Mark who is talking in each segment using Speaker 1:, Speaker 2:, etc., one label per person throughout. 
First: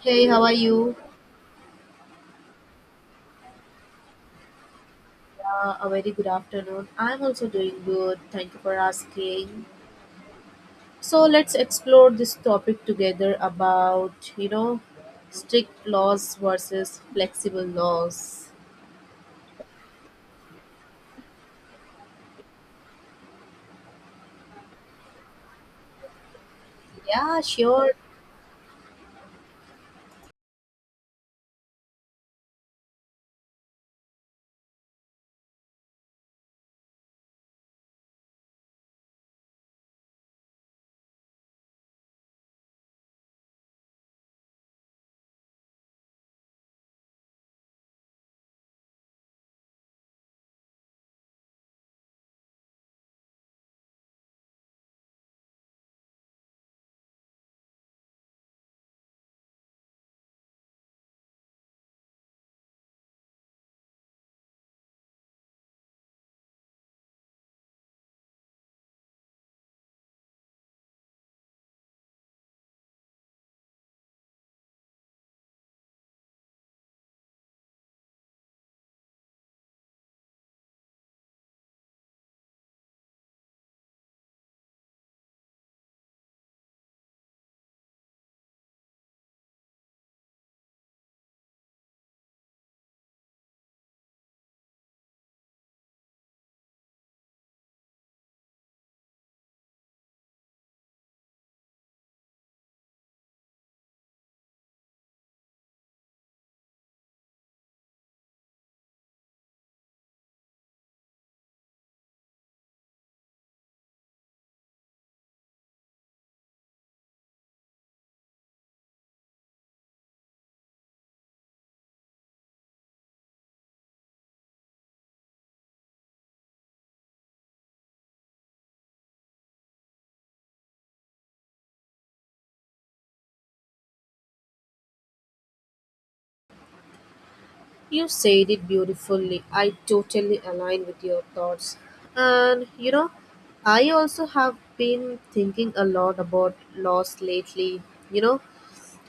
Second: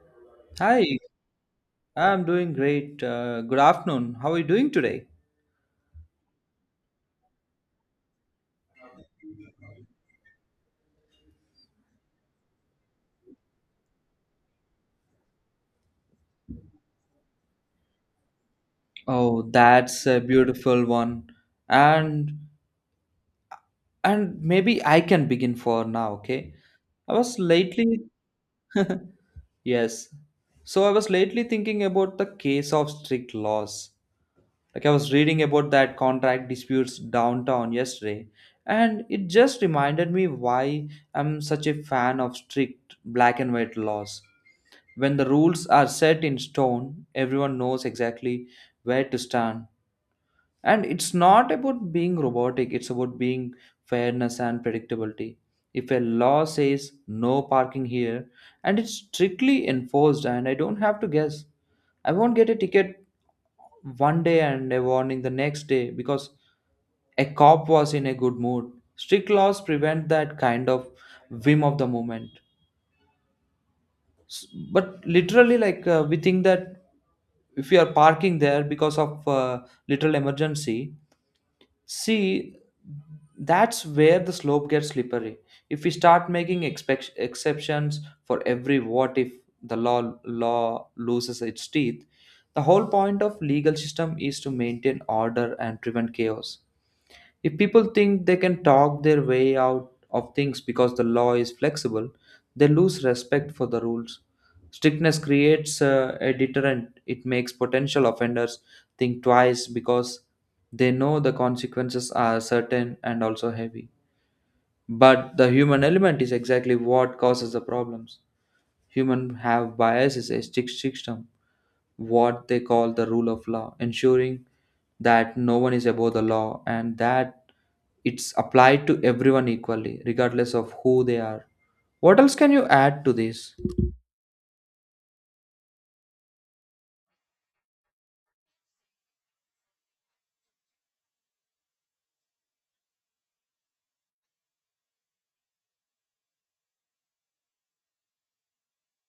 Speaker 1: Hey, how are
Speaker 2: Hi,
Speaker 1: you?
Speaker 2: I'm doing great. Good afternoon. How are you doing today?
Speaker 1: A very good afternoon. I'm also doing good. Thank you for asking. So let's explore this topic together about, you know, strict laws versus flexible laws.
Speaker 2: Oh, that's a beautiful one. And and maybe I can begin for now, okay? I was
Speaker 1: Yeah, sure.
Speaker 2: lately yes. So I was lately thinking about the case of strict laws. Like I was reading about that contract disputes downtown yesterday, and it just reminded me why I'm such a fan of strict black and white laws. When the rules are set in stone, everyone knows exactly where to stand. And it's not about being robotic, it's about being fairness and predictability. If a law says no parking here and it's strictly enforced and I don't have to guess, I won't get a ticket one day and a warning the next day because a cop was in a good mood. Strict laws prevent that kind of whim of the moment. S- but literally like we think that if you are parking there because of literal emergency, see, that's where the slope gets slippery if we start making exceptions for every what if. The law loses its teeth. The whole point of legal system is to maintain order and prevent chaos. If people think they can talk their way out of things because the law is flexible, they lose respect for the rules. Strictness creates a deterrent. It makes potential offenders think twice because they know the consequences are certain and also heavy. But the human element is exactly what causes the problems. Humans have biases, a strict system, what they call the rule of law, ensuring that no one is above the law and that it's applied to everyone equally, regardless of who they are. What else can you add to this?
Speaker 1: You said it beautifully. I totally align with your thoughts. And, you know, I also have been thinking a lot about laws lately. You know,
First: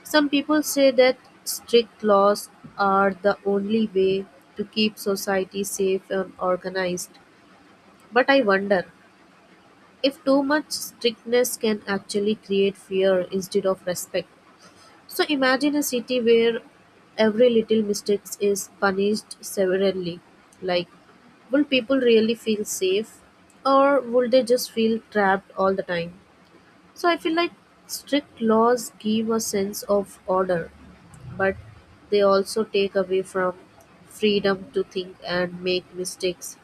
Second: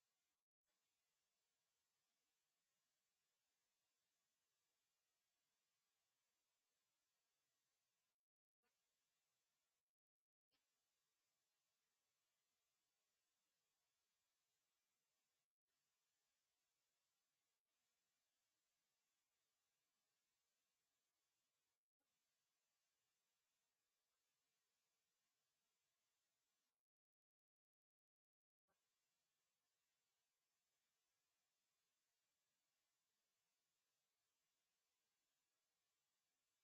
Speaker 1: some people say that strict laws are the only way to keep society safe and organized. But I wonder if too much strictness can actually create fear instead of respect. So imagine a city where every little mistake is punished severely. Like, will people really feel safe or will they just feel trapped all the time? So I feel like strict laws give a sense of order, but they also take away from freedom to think and make mistakes,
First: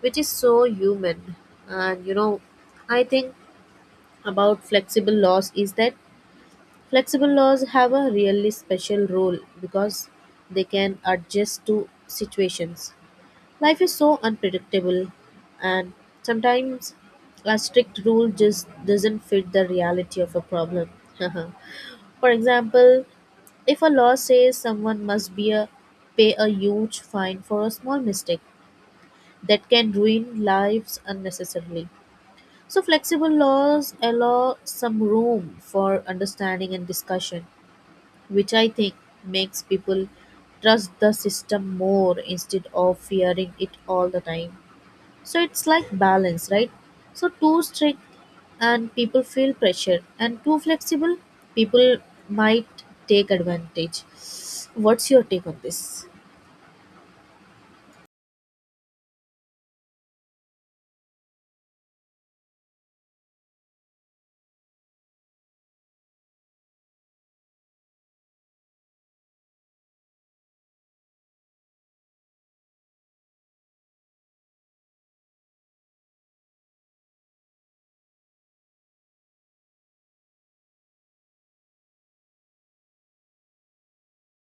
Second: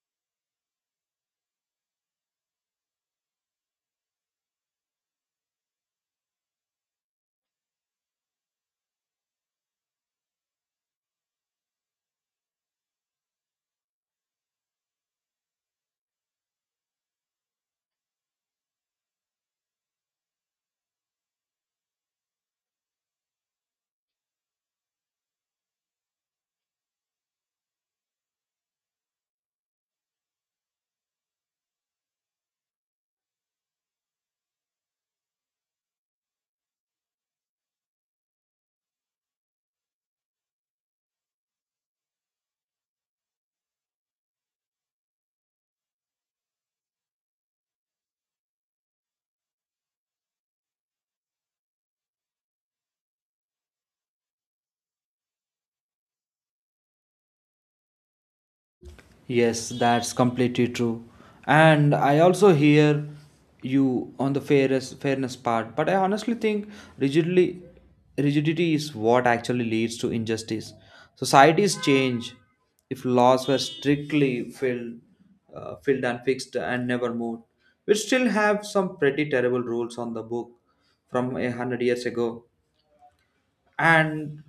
Speaker 1: which is so human. And you know, I think about flexible laws is that flexible laws have a really special role because they can adjust to situations. Life is so unpredictable, and sometimes a strict rule just doesn't fit the reality of a problem. For example, if a law says someone must be a pay a huge fine for a small mistake, that can ruin lives unnecessarily. So flexible laws allow some room for understanding and discussion, which I think makes people trust the system more instead of fearing it all the time. So it's like balance, right? So too strict and people feel pressure, and too flexible, people might take advantage. What's your take on this?
Speaker 2: Yes, that's completely true. And I also hear you on the fairness part, but I honestly think rigidly rigidity is what actually leads to injustice. Societies change. If laws were strictly filled, filled and fixed and never moved, we still have some pretty terrible rules on the book from 100 years ago. And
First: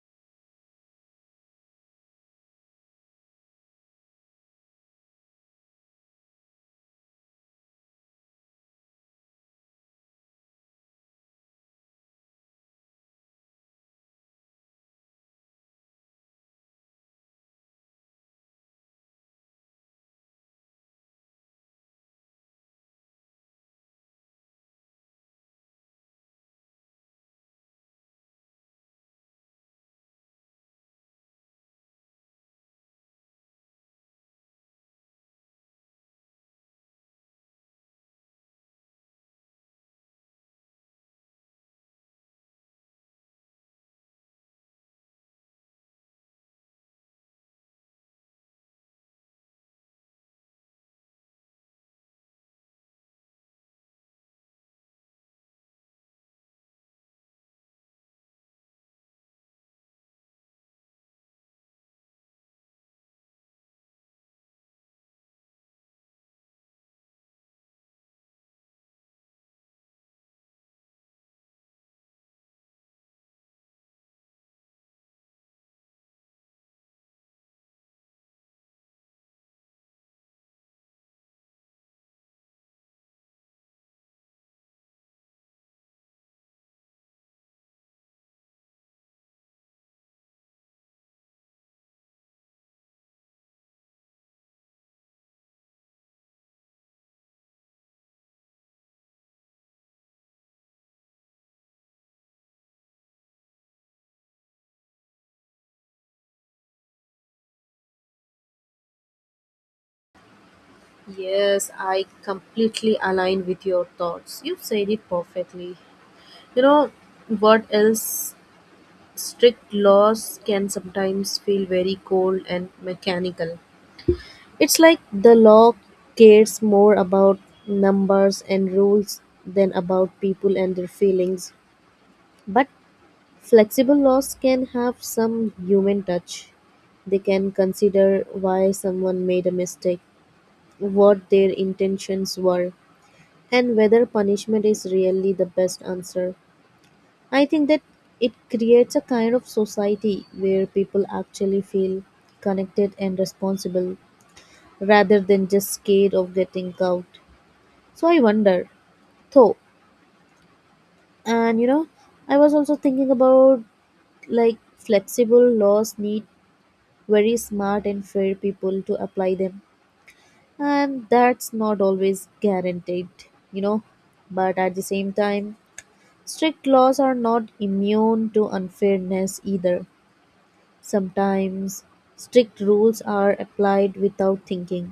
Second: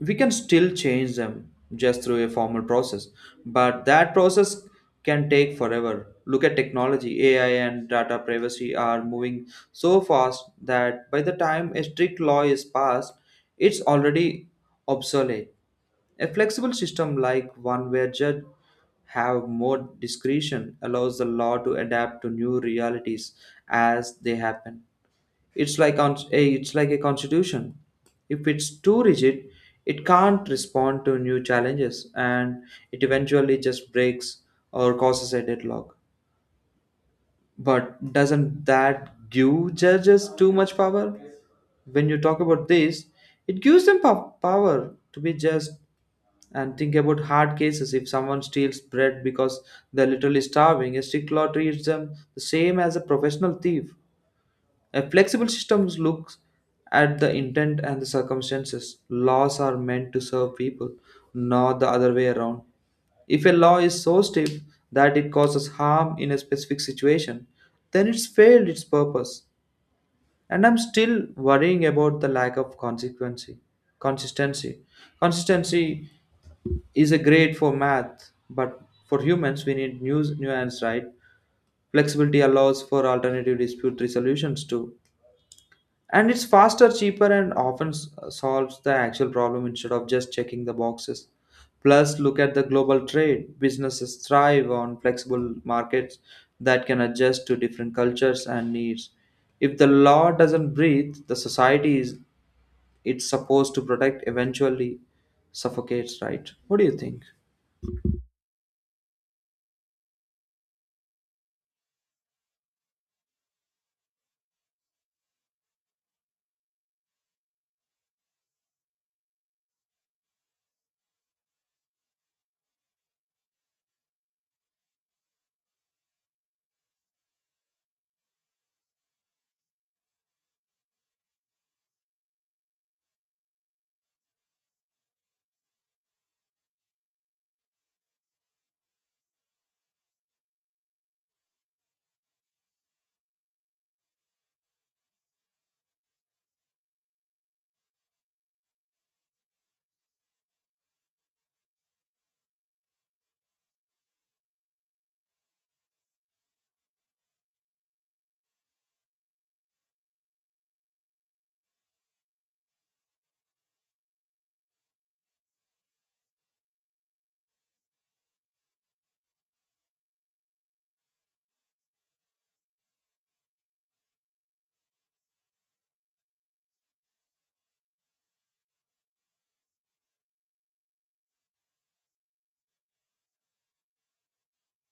Speaker 2: we can still change them just through a formal process, but that process can take forever. Look at technology, AI and data privacy are moving so fast that by the time a strict law is passed, it's already obsolete. A flexible system, like one where judges have more discretion, allows the law to adapt to new realities as they happen. It's like a constitution. If it's too rigid, it can't respond to new challenges and it eventually just breaks or causes a deadlock. But doesn't that give judges too much power? When you talk about this, it gives them power to be just. And think about hard cases. If someone steals bread because they're literally starving, a strict law treats them the same as a professional thief. A flexible system looks at the intent and the circumstances. Laws are meant to serve people, not the other way around. If a law is so stiff that it causes harm in a specific situation, then it's failed its purpose. And I'm still worrying about the lack of consequency. Consistency. Consistency is a grade for math, but for humans we need new nuance, right? Flexibility allows for alternative dispute resolutions too, and it's faster, cheaper, and often solves the actual problem instead of just checking the boxes. Plus, look at the global trade. Businesses thrive on flexible markets that can adjust to different cultures and needs. If the law doesn't breathe, the society is it's supposed to protect eventually suffocates, right? What do you think?
Speaker 1: Yes, I completely align with your thoughts. You said it perfectly. You know what else? Strict laws can sometimes feel very cold and mechanical. It's like the law cares more about numbers and rules than about people and their feelings. But flexible laws can have some human touch. They can consider why someone made a mistake, what their intentions were, and whether punishment is really the best answer. I think that it creates a kind of society where people actually feel connected and responsible rather than just scared of getting caught. So I wonder though, and you know, I was also thinking about like flexible laws need very smart and fair people to apply them, and that's not always guaranteed, you know, but at the same time strict laws are not immune to unfairness either. Sometimes strict rules are applied without thinking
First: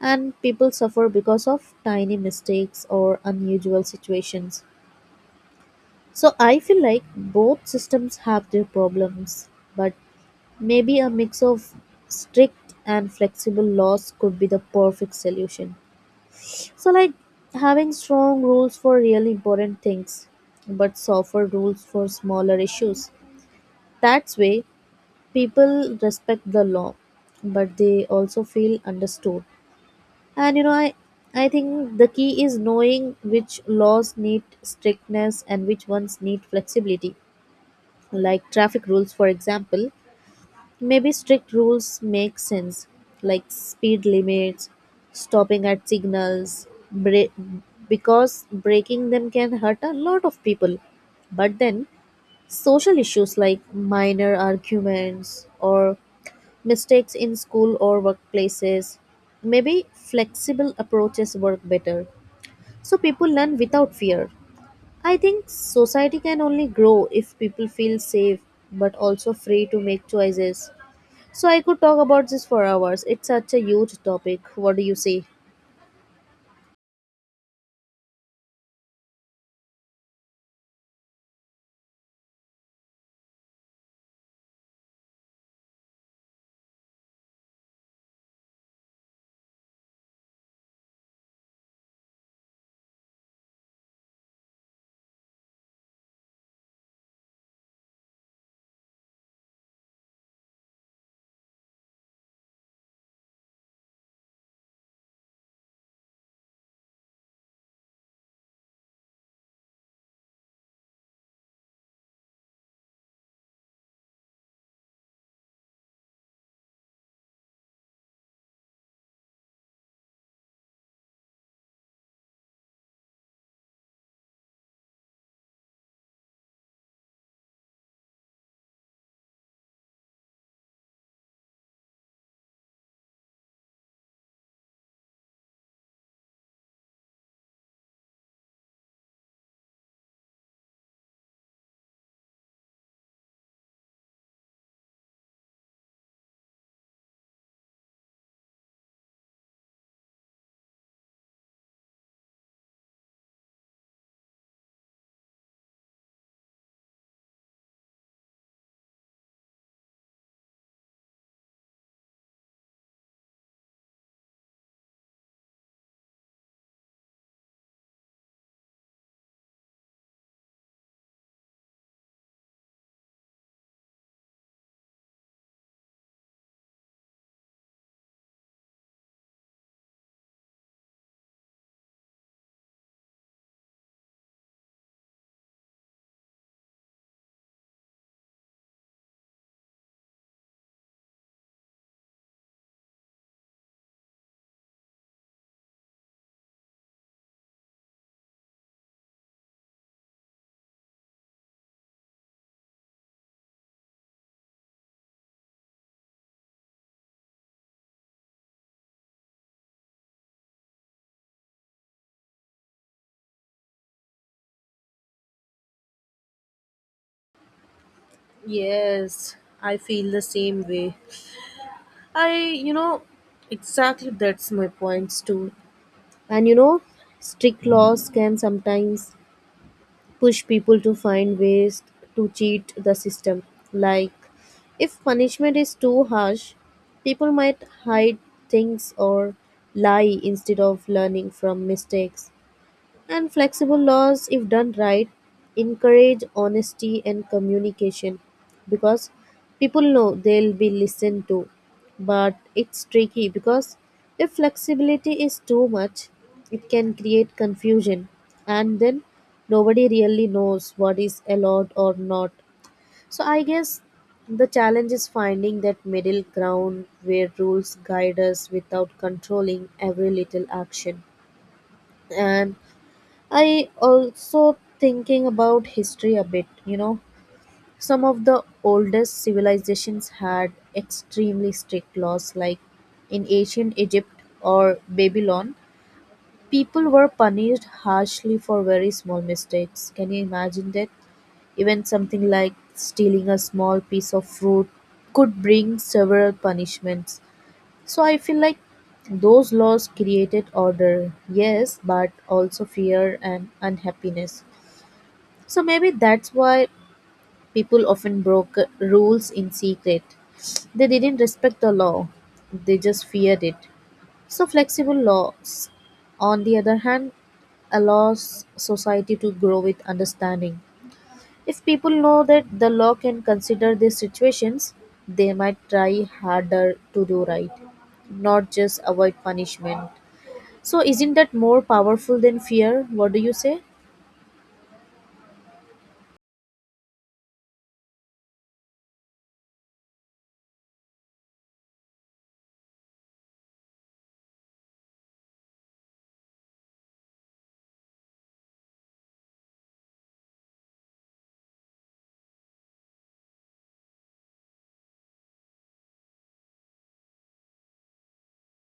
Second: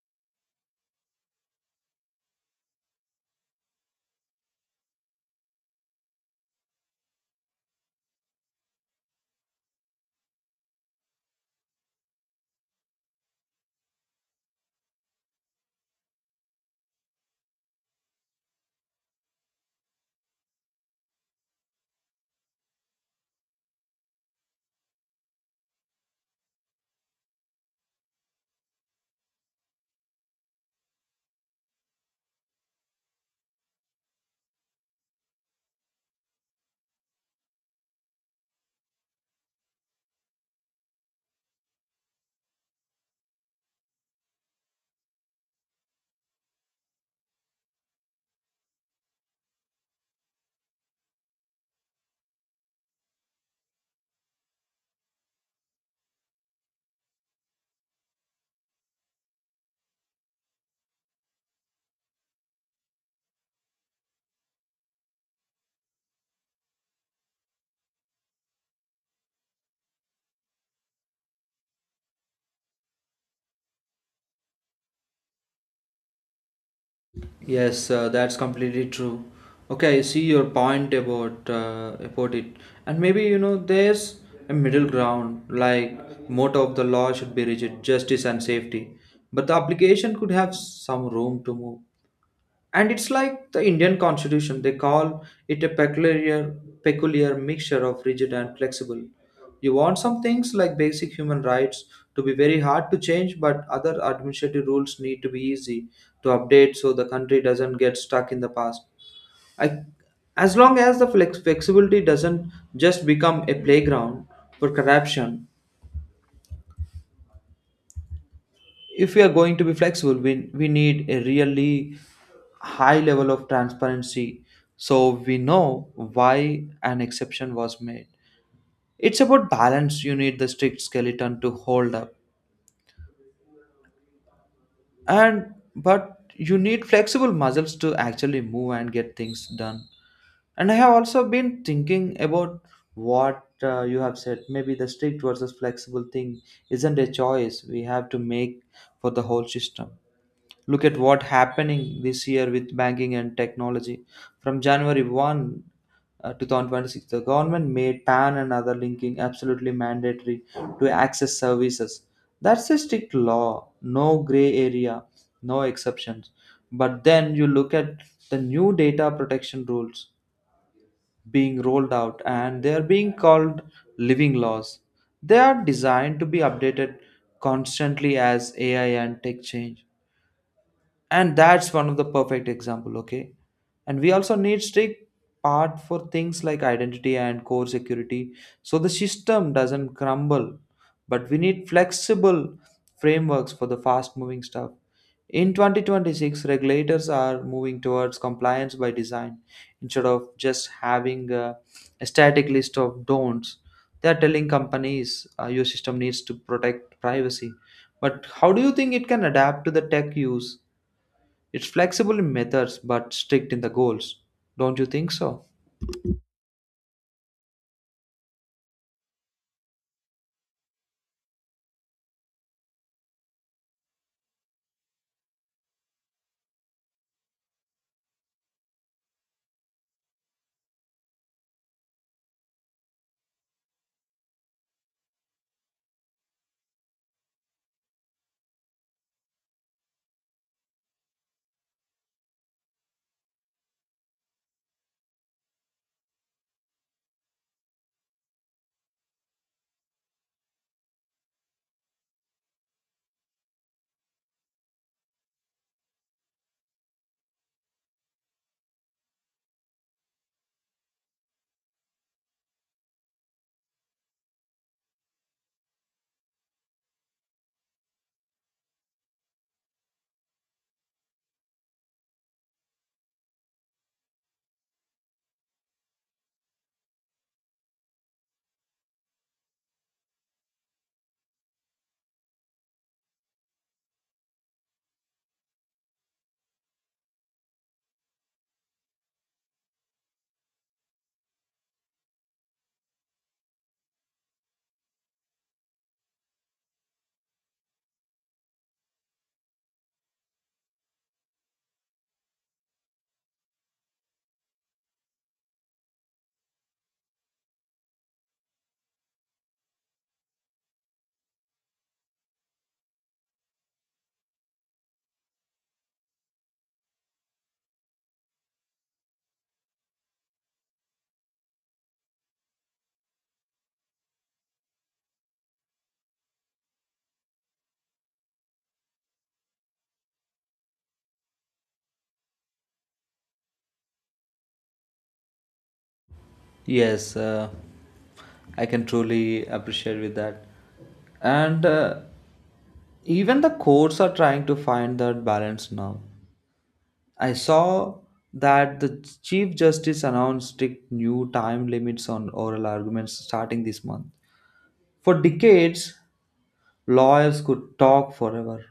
Speaker 1: and people suffer because of tiny mistakes or unusual situations. So I feel like both systems have their problems, but maybe a mix of strict and flexible laws could be the perfect solution. So, like having strong rules for really important things, but softer rules for smaller issues. That's way people respect the law, but they also feel understood. And you know, I think the key is knowing which laws need strictness and which ones need flexibility, like traffic rules for example. Maybe strict rules make sense, like speed limits, stopping at signals, because breaking them can hurt a lot of people. But then social issues like minor arguments or mistakes in school or workplaces, maybe flexible approaches work better so people learn without fear. I think society can only grow if people feel safe but also free to make choices. So I could talk about this for hours. It's such a huge topic. What do you say?
Speaker 2: Yes, that's completely true. Okay, I see your point about it, and maybe you know there's a middle ground. Like motto of the law should be rigid, justice and safety, but the application could have some room to move. And it's like the Indian constitution, they call it a peculiar mixture of rigid and flexible. You want some things like basic human rights to be very hard to change, but other administrative rules need to be easy to update so the country doesn't get stuck in the past. I, as long as the flexibility doesn't just become a playground for corruption. If we are going to be flexible, we need a really high level of transparency so we know why an exception was made. It's about balance. You need the strict skeleton to hold up, and but you need flexible muscles to actually move and get things done. And I have also been thinking about what you have said. Maybe the strict versus flexible thing isn't a choice we have to make for the whole system. Look at what happening this year with banking and technology. From January 1 2026, the government made PAN and other linking absolutely mandatory to access services. That's a strict law, no gray area, no exceptions. But then you look at the new data protection rules being rolled out and they are being called living laws. They are designed to be updated constantly as AI and tech change. And that's one of the perfect example. Okay, and we also need strict part for things like identity and core security so the system doesn't crumble, but we need flexible frameworks for the fast moving stuff. In 2026, regulators are moving towards compliance by design instead of just having a static list of don'ts. They are telling companies, your system needs to protect privacy, but how do you think it can adapt to the tech use. It's flexible in methods but strict in the goals. Don't you think so?
Speaker 1: Yes, I feel the same way. I, you know, exactly, that's my points too. And you know, strict laws can sometimes push people to find ways to cheat the system. Like, if punishment is too harsh, people might hide things or lie instead of learning from mistakes. And flexible laws, if done right, encourage honesty and communication because people know they'll be listened to. But it's tricky because if flexibility is too much, it can create confusion and then nobody really knows what is allowed or not. So I guess the challenge is finding that middle ground where rules guide us without controlling every little action. And I also thinking about history a bit, you know. Some of the oldest civilizations had extremely strict laws. Like in ancient Egypt or Babylon, people were punished harshly for very small mistakes. Can you imagine that? Even something like stealing a small piece of fruit could bring several punishments. So I feel like those laws created order, yes, but also fear and unhappiness. So maybe that's why people often broke rules in secret. They didn't respect the law, they just feared it. So, flexible laws, on the other hand, allows society to grow with understanding. If people know that the law can consider these situations, they might try harder to do right, not just avoid punishment. So, isn't that more powerful than fear? What do you say?
Speaker 2: Yes, I can truly appreciate with that. And even the courts are trying to find that balance now. I saw that the Chief Justice announced strict new time limits on oral arguments starting this month. For decades, lawyers could talk forever,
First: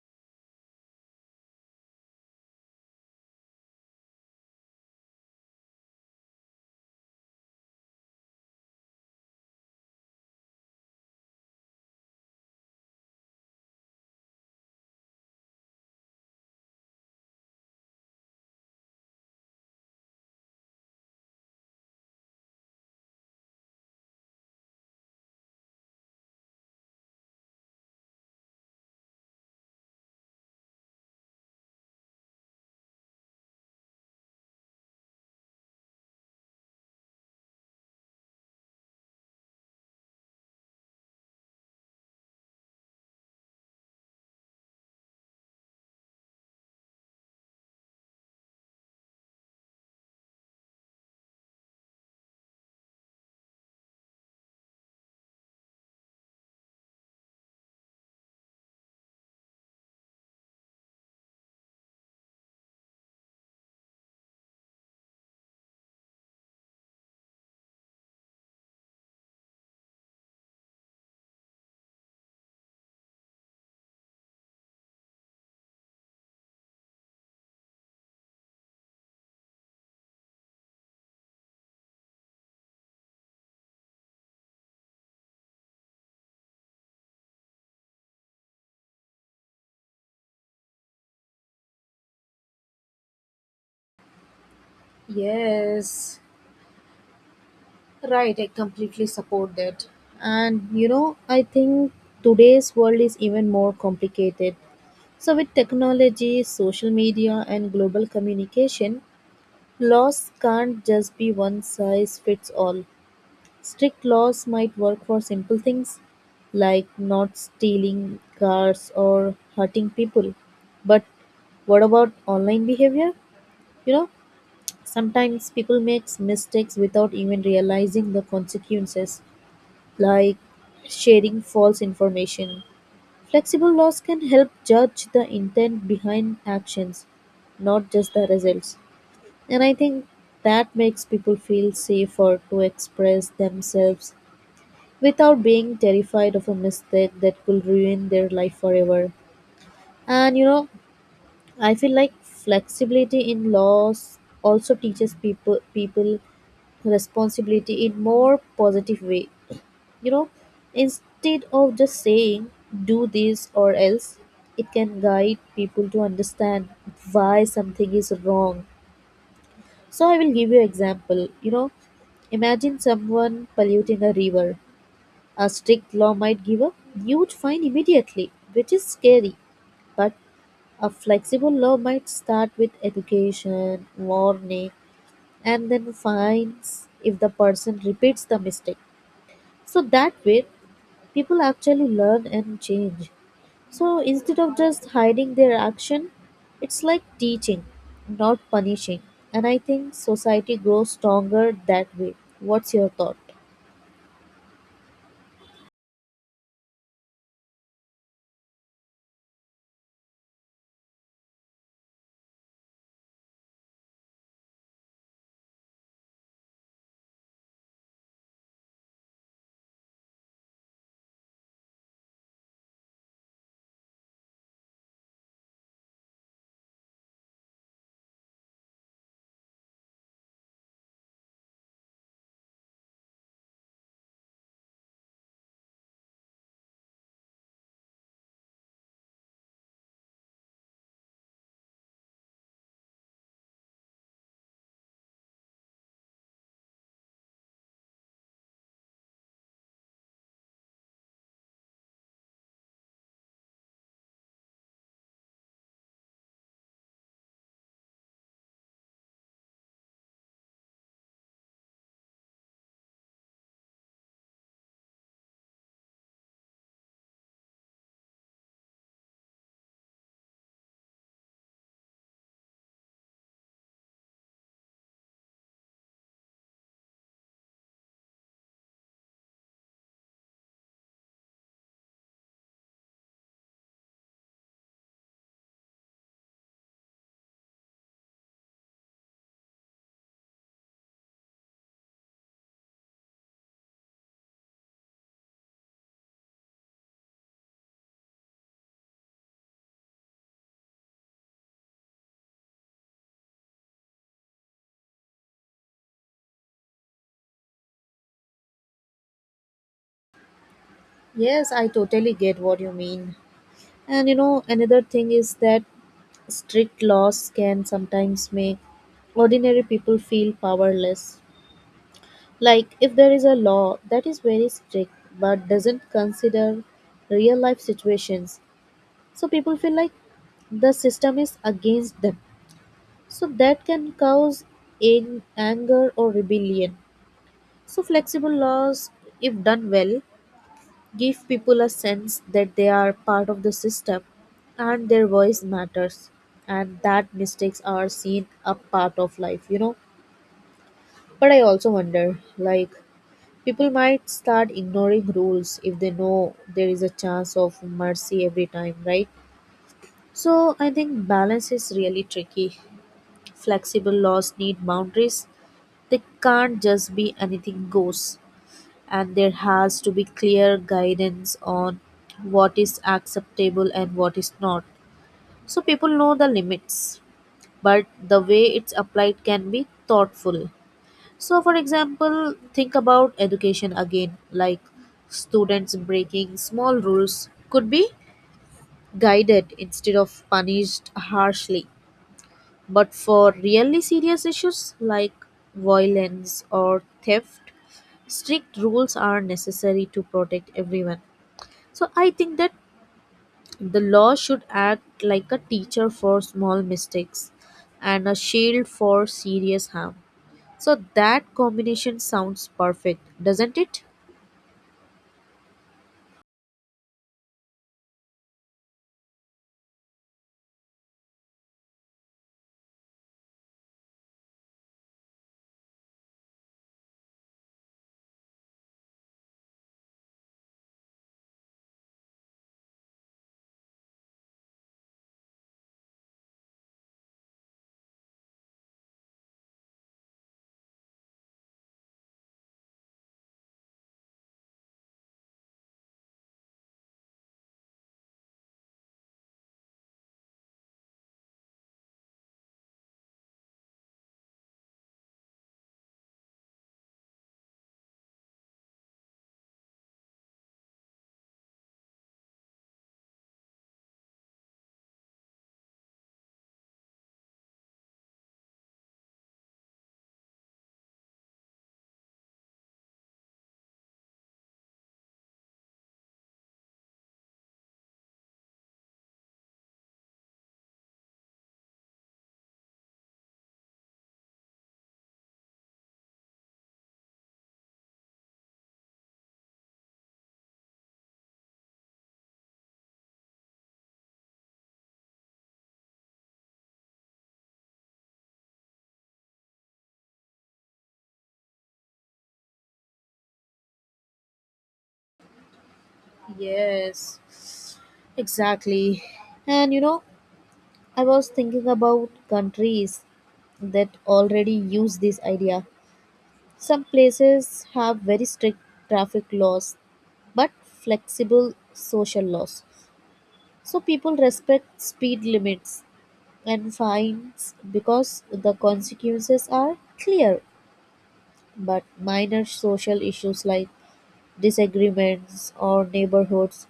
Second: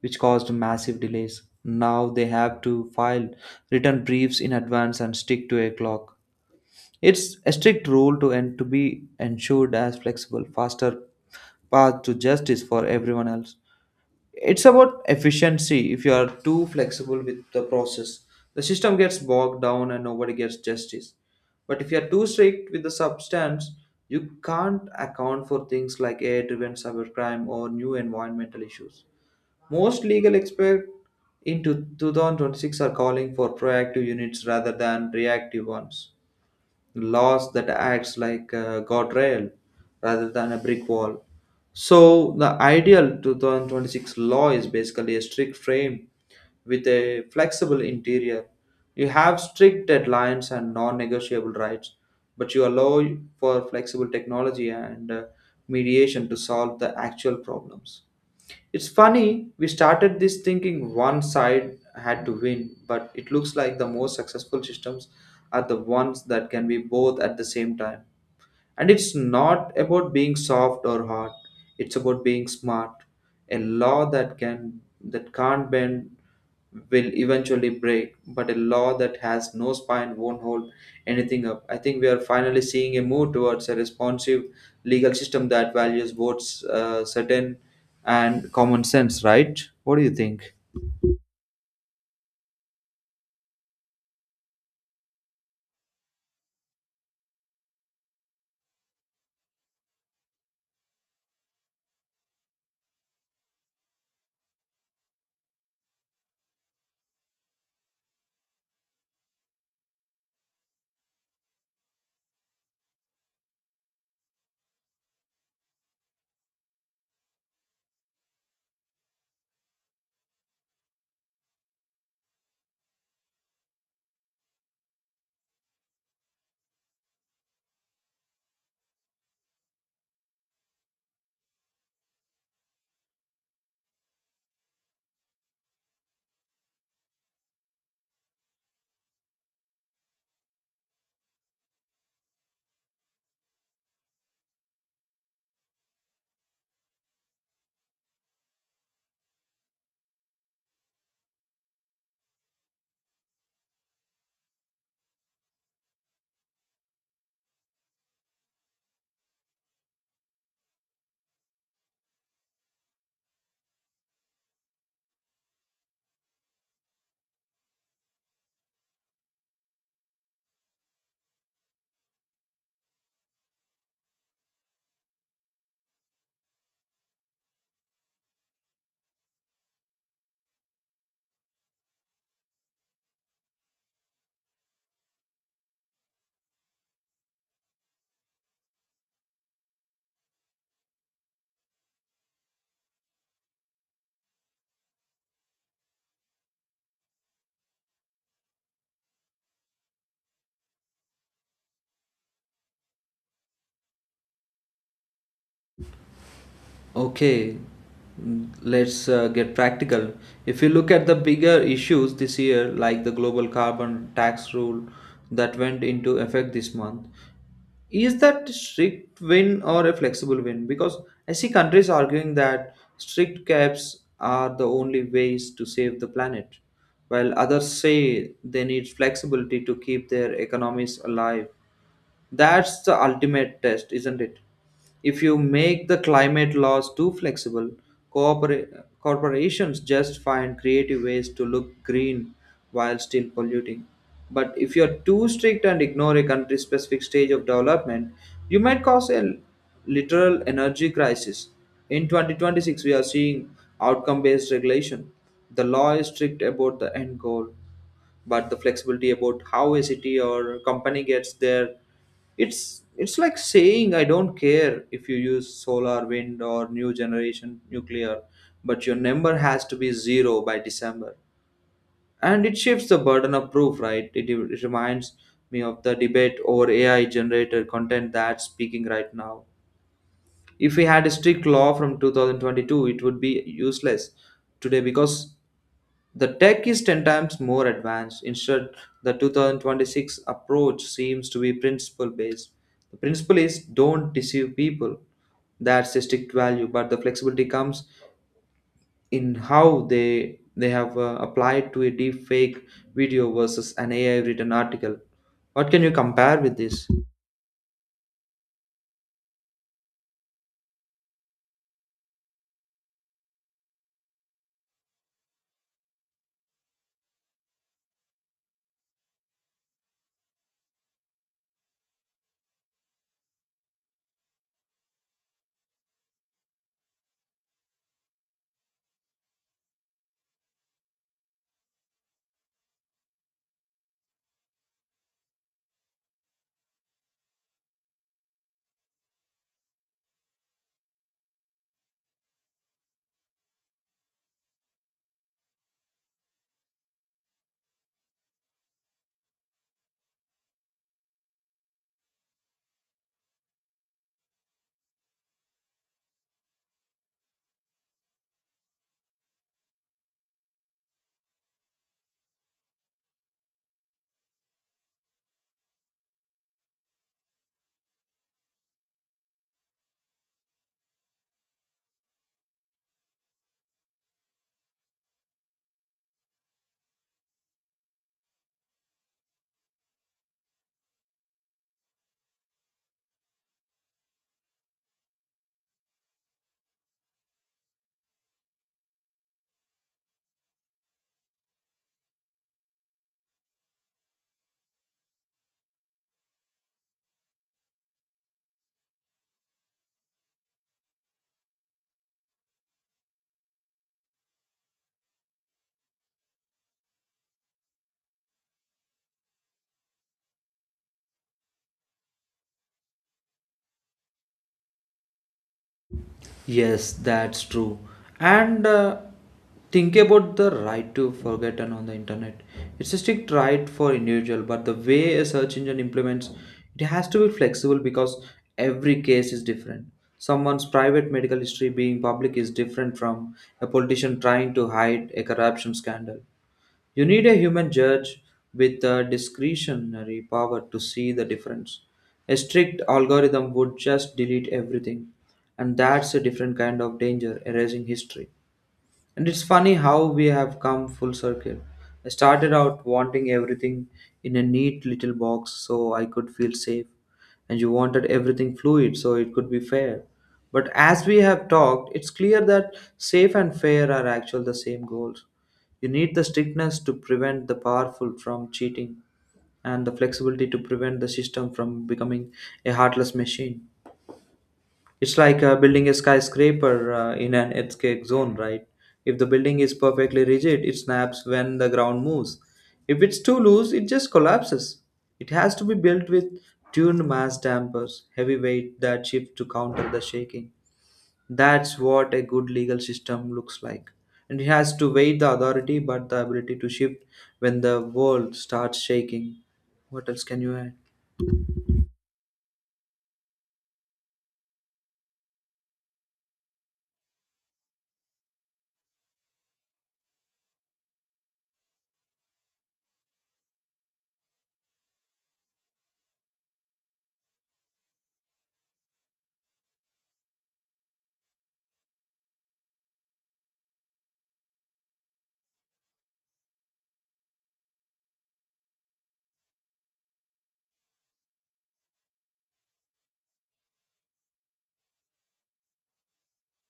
Speaker 2: which caused massive delays. Now they have to file written briefs in advance and stick to a clock. It's a strict rule to and to be ensured as flexible, faster path to justice for everyone else. It's about efficiency. If you are too flexible with the process, the system gets bogged down and nobody gets justice. But if you are too strict with the substance, you can't account for things like AI driven cybercrime or new environmental issues. Most legal experts in 2026 are calling for proactive units rather than reactive ones. Laws that acts like a guardrail rather than a brick wall. So the ideal 2026 law is basically a strict frame with a flexible interior. You have strict deadlines and non-negotiable rights, but you allow for flexible technology and mediation to solve the actual problems. It's funny, we started this thinking one side had to win, but it looks like the most successful systems are the ones that can be both at the same time. And it's not about being soft or hard. It's about being smart. A law that can't bend will eventually break, but a law that has no spine won't hold anything up. I think we are finally seeing a move towards a responsive legal system that values both certain and common sense, right? What do you think?
Speaker 1: Yes, right, I completely support that. And you know, I think today's world is even more complicated. So, with technology, social media, and global communication, laws can't just be one size fits all. Strict laws might work for simple things like not stealing cars or hurting people. But what about online behavior? You know, sometimes people make mistakes without even realizing the consequences, like sharing false information. Flexible laws can help judge the intent behind actions, not just the results. And I think that makes people feel safer to express themselves without being terrified of a mistake that could ruin their life forever. And you know, I feel like flexibility in laws also teaches people responsibility in more positive way, you know. Instead of just saying do this or else, it can guide people to understand why something is wrong. So I will give you example, you know, imagine someone polluting a river. A strict law might give a huge fine immediately, which is scary, but a flexible law might start with education, warning, and then fines if the person repeats the mistake. So that way, people actually learn and change. So instead of just hiding their action, it's like teaching, not punishing. And I think society grows stronger that way. What's your thought?
Speaker 2: Okay, let's get practical. If you look at the bigger issues this year, like the global carbon tax rule that went into effect this month, is that strict win or a flexible win? Because I see countries arguing that strict caps are the only ways to save the planet, while others say they need flexibility to keep their economies alive. That's the ultimate test, isn't it? If you make the climate laws too flexible, corpora- corporations just find creative ways to look green while still polluting. But if you're too strict and ignore a country's specific stage of development, you might cause a literal energy crisis. In 2026, we are seeing outcome based regulation. The law is strict about the end goal, but the flexibility about how a city or company gets there. It's like saying, I don't care if you use solar wind or new generation nuclear, but your number has to be zero by December. And it shifts the burden of proof, right? It reminds me of the debate over AI generated content that's speaking right now. If we had a strict law from 2022, it would be useless today because the tech is 10 times more advanced. Instead, the 2026 approach seems to be principle based. The principle is don't deceive people. That's a strict value, but the flexibility comes in how they have applied to a deep fake video versus an AI written article. What can you compare with this?
Speaker 1: Yes, I totally get what you mean. And you know, another thing is that strict laws can sometimes make ordinary people feel powerless. Like if there is a law that is very strict but doesn't consider real life situations, so people feel like the system is against them, so that can cause in anger or rebellion. So flexible laws, if done well, give people a sense that they are part of the system, and their voice matters, and that mistakes are seen a part of life, you know. But I also wonder, like, people might start ignoring rules if they know there is a chance of mercy every time, right? So I think balance is really tricky. Flexible laws need boundaries. They can't just be anything goes. And there has to be clear guidance on what is acceptable and what is not. So people know the limits, but the way it's applied can be thoughtful. So, for example, think about education again, like students breaking small rules could be guided instead of punished harshly. But for really serious issues like violence or theft, strict rules are necessary to protect everyone. So I think that the law should act like a teacher for small mistakes and a shield for serious harm. So that combination sounds perfect, doesn't it?
Speaker 2: Yes, that's true. And think about the right to forgotten on the internet. It's a strict right for individual, but the way a search engine implements it has to be flexible because every case is different. Someone's private medical history being public is different from a politician trying to hide a corruption scandal. You need a human judge with a discretionary power to see the difference. A strict algorithm would just delete everything, and that's a different kind of danger erasing history. And it's funny how we have come full circle. I started out wanting everything in a neat little box so I could feel safe, and you wanted everything fluid so it could be fair. But as we have talked, it's clear that safe and fair are actually the same goals. You need the strictness to prevent the powerful from cheating, and the flexibility to prevent the system from becoming a heartless machine. It's like building a skyscraper in an earthquake zone, right? If the building is perfectly rigid, it snaps when the ground moves. If it's too loose, it just collapses. It has to be built with tuned mass dampers, heavy weight that shift to counter the shaking. That's what a good legal system looks like. And it has to weigh the authority but the ability to shift when the world starts shaking. What else can you add?
Speaker 1: Yes, exactly. And you know, I was thinking about countries that already use this idea. Some places have very strict traffic laws but flexible social laws. So people respect speed limits and fines because the consequences are clear. But minor social issues like disagreements or neighborhoods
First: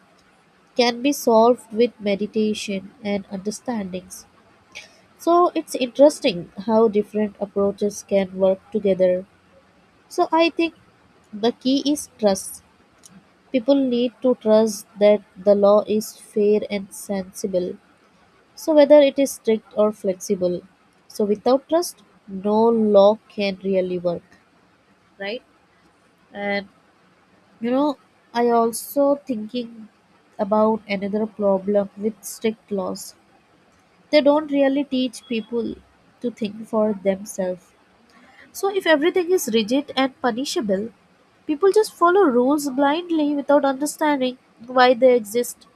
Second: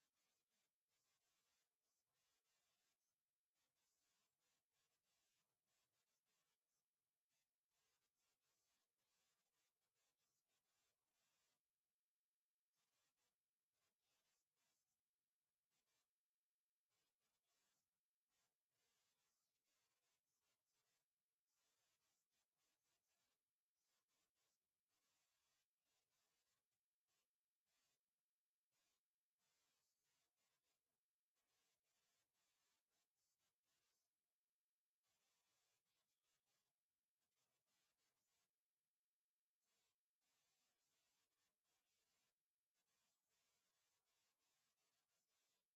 Speaker 1: can be solved with meditation and understandings. So it's interesting how different approaches can work together. So I think the key is trust. People need to trust that the law is fair and sensible, so whether it is strict or flexible. So, without trust, no law can really work, right? And you know, I also thinking about another problem with strict laws. They don't really teach people to think for themselves. So, if everything is rigid and punishable, people just follow rules blindly without understanding why they exist.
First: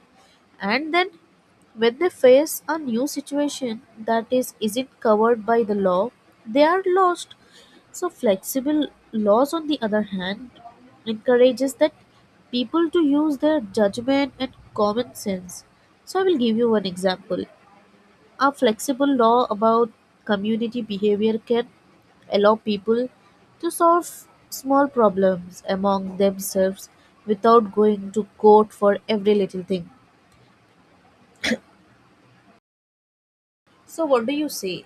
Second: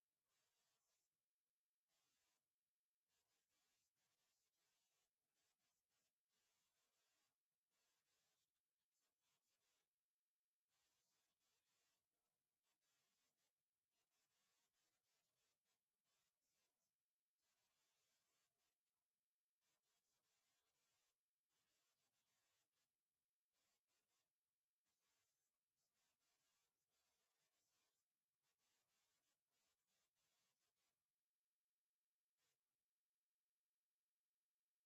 Speaker 1: And then when they face a new situation that is isn't covered by the law, they are lost. So flexible laws, on the other hand, encourages that people to use their judgment and common sense. So I will give you one example. A flexible law about community behavior can allow people to solve small problems among themselves without going to court for every little thing. So, what do you say?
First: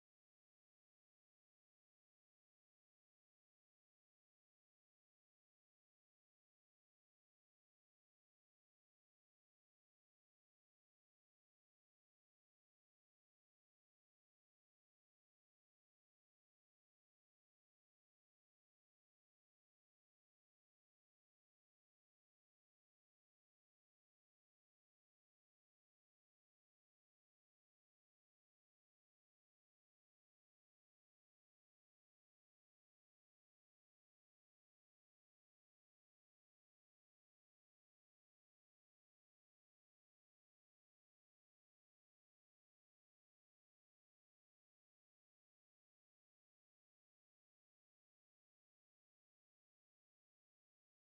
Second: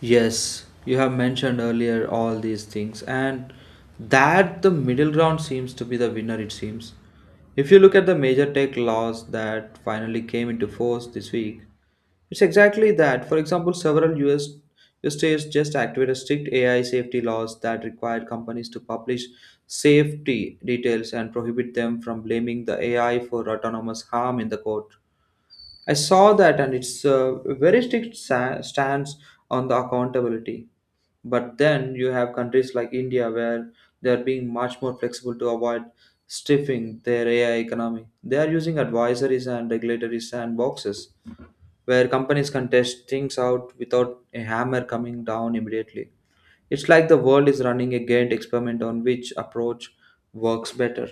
Speaker 2: Yes, you have mentioned earlier all these things, and that the middle ground seems to be the winner, it seems. If you look at the major tech laws that finally came into force this week, it's exactly that. For example, several US states just activated strict AI safety laws that require companies to publish safety details and prohibit them from blaming the AI for autonomous harm in the court. I saw that, and it's a very strict stance on the accountability. But then you have countries like India where they are being much more flexible to avoid stiffing their AI economy. They are using advisories and regulatory sandboxes where companies can test things out without a hammer coming down immediately. It's like the world is running a gained experiment on which approach works better.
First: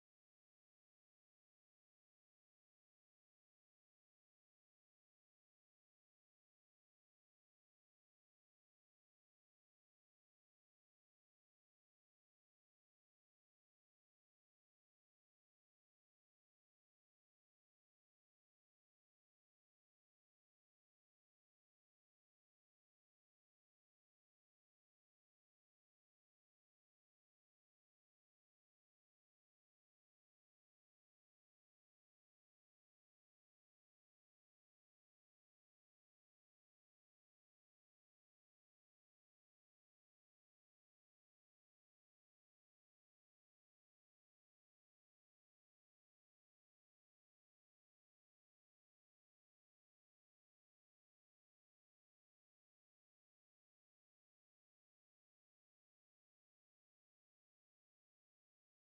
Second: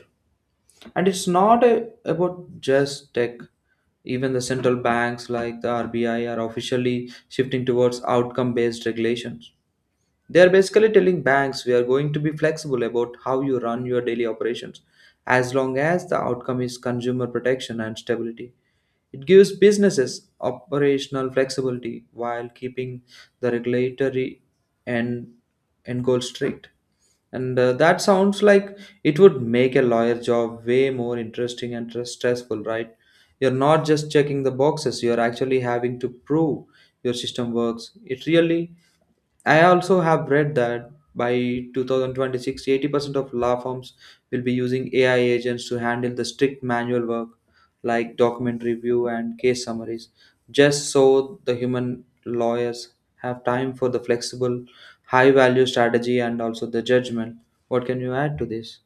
Speaker 2: And it's not a, About just tech. Even the central banks like the RBI are officially shifting towards outcome based regulations. They are basically telling banks we are going to be flexible about how you run your daily operations as long as the outcome is consumer protection and stability. It gives businesses operational flexibility while keeping the regulatory and end goal strict. And that sounds like it would make a lawyer job way more interesting and stressful, right? You're not just checking the boxes, you're actually having to prove your system works. It really I also have read that by 2026, 80% of law firms will be using AI agents to handle the strict manual work like document review and case summaries, just so the human lawyers have time for the flexible, high value strategy and also the judgment. What can you add to this?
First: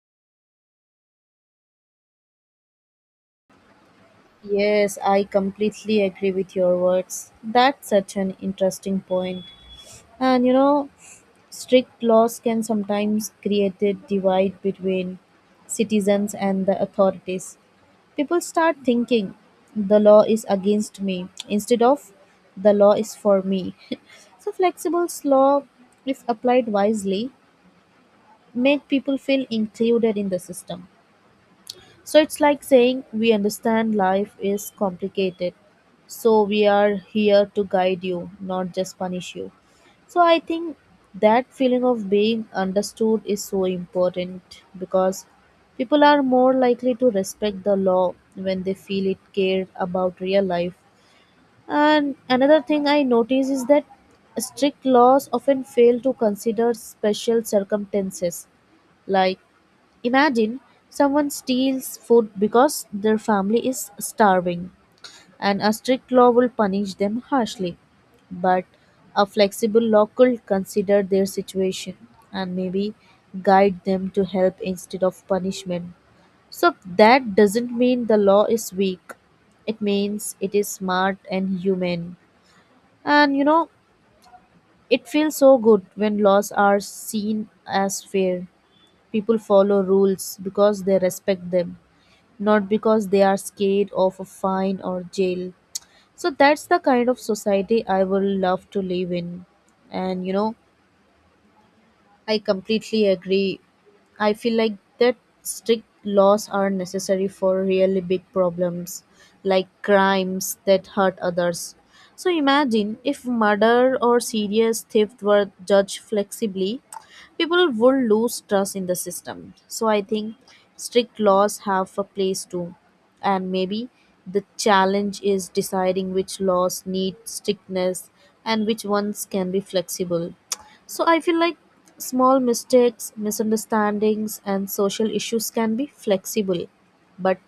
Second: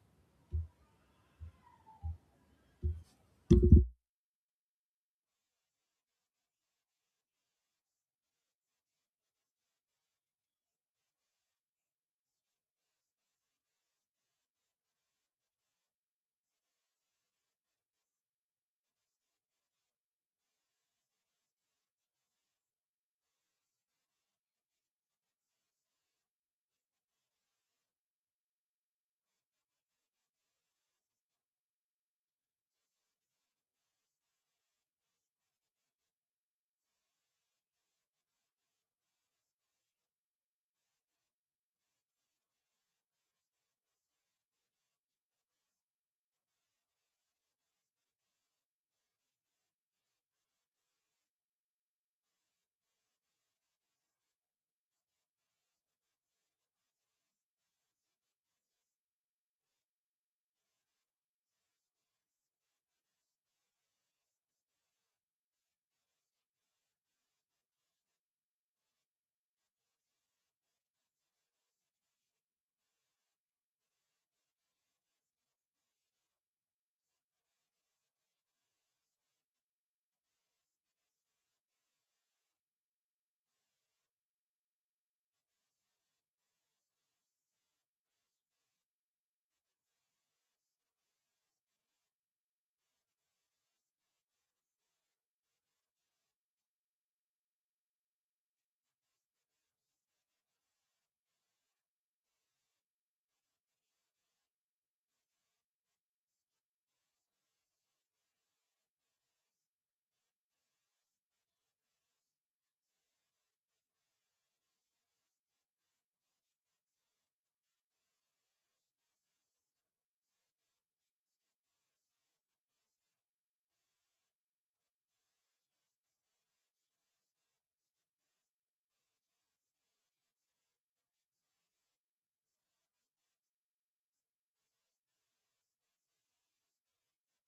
Speaker 1: Yes, I completely agree with your words. That's such an interesting point. And you know, strict laws can sometimes create a divide between citizens and the authorities. People start thinking the law is against me instead of the law is for me. So flexible law, if applied wisely, make people feel included in the system. So it's like saying we understand life is complicated. So we are here to guide you, not just punish you. So I think that feeling of being understood is so important because people are more likely to respect the law when they feel it cared about real life. And another thing I notice is that strict laws often fail to consider special circumstances, like imagine someone steals food because their family is starving, and a strict law will punish them harshly. But a flexible law could consider their situation and maybe guide them to help instead of punishment. So that doesn't mean the law is weak. It means it is smart and human. And you know, it feels so good when laws are seen as fair. People follow rules because they respect them, not because they are scared of a fine or jail. So that's the kind of society I would love to live in. And you know, I completely agree. I feel like that strict laws are necessary for really big problems like crimes that hurt others. So imagine if murder or serious theft were judged flexibly, people would lose trust in the system. So I think strict laws have a place too. And maybe the challenge is deciding which laws need strictness and which ones can be flexible. So I feel like small mistakes, misunderstandings, and social issues can be flexible, but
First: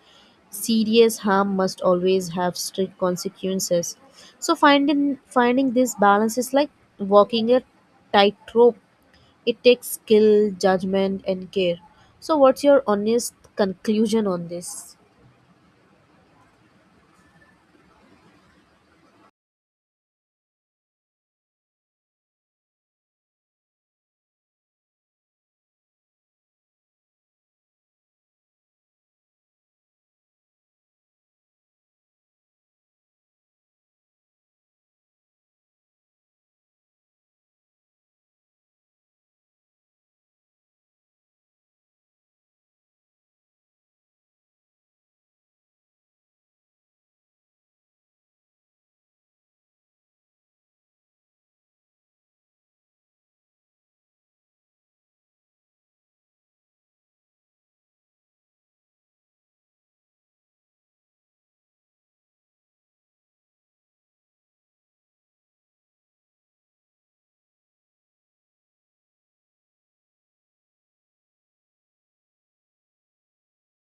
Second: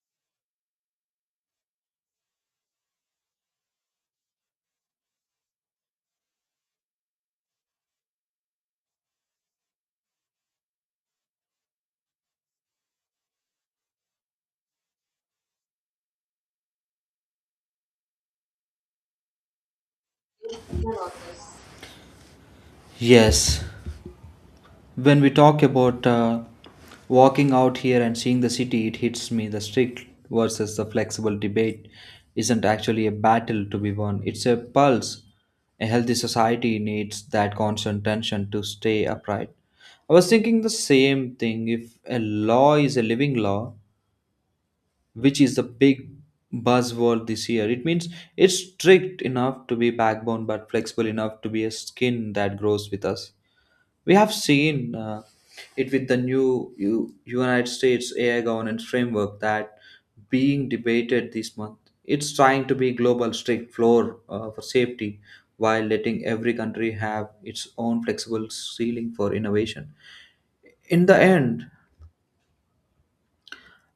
Speaker 1: serious harm must always have strict consequences. So finding this balance is like walking a tightrope. It takes skill, judgment, and care. So what's your honest conclusion on this?
Speaker 2: Yes, when we talk about walking out here and seeing the city, it hits me the strict versus the flexible debate isn't actually a battle to be won, it's a pulse. A healthy society needs that constant tension to stay upright. I was thinking the same thing. If a law is a living law, which is the big buzzword this year, it means it's strict enough to be backbone but flexible enough to be a skin that grows with us. We have seen it with the new United States AI governance framework that being debated this month. It's trying to be global strict floor for safety while letting every country have its own flexible ceiling for innovation. In the end,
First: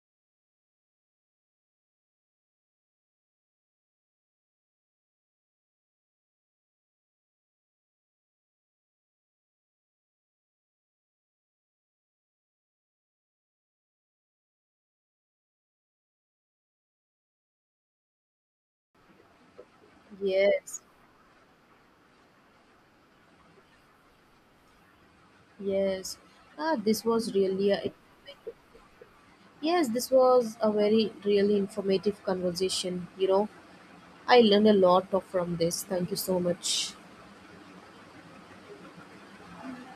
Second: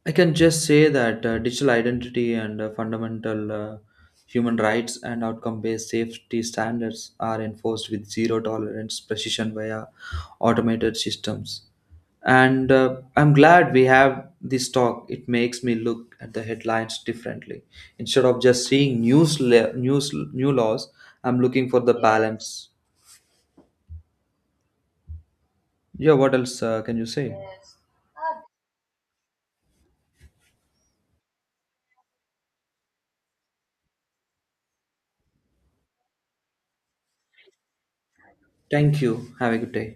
Speaker 2: I can just say that digital identity and fundamental human rights and outcome based safety standards are enforced with zero tolerance precision via automated systems. And I'm glad we have this talk. It makes me look at the headlines differently. Instead of just seeing news, news new
Speaker 1: Yes,
Speaker 2: laws, I'm looking for the balance. Yeah,
Speaker 1: yes.
Speaker 2: what else
Speaker 1: Ah,
Speaker 2: can
Speaker 1: this
Speaker 2: you
Speaker 1: was
Speaker 2: say?
Speaker 1: really a Yes, this was a very really informative conversation, you know. I learned a lot of from this. Thank you so much.
Speaker 2: Thank you. Have a good day.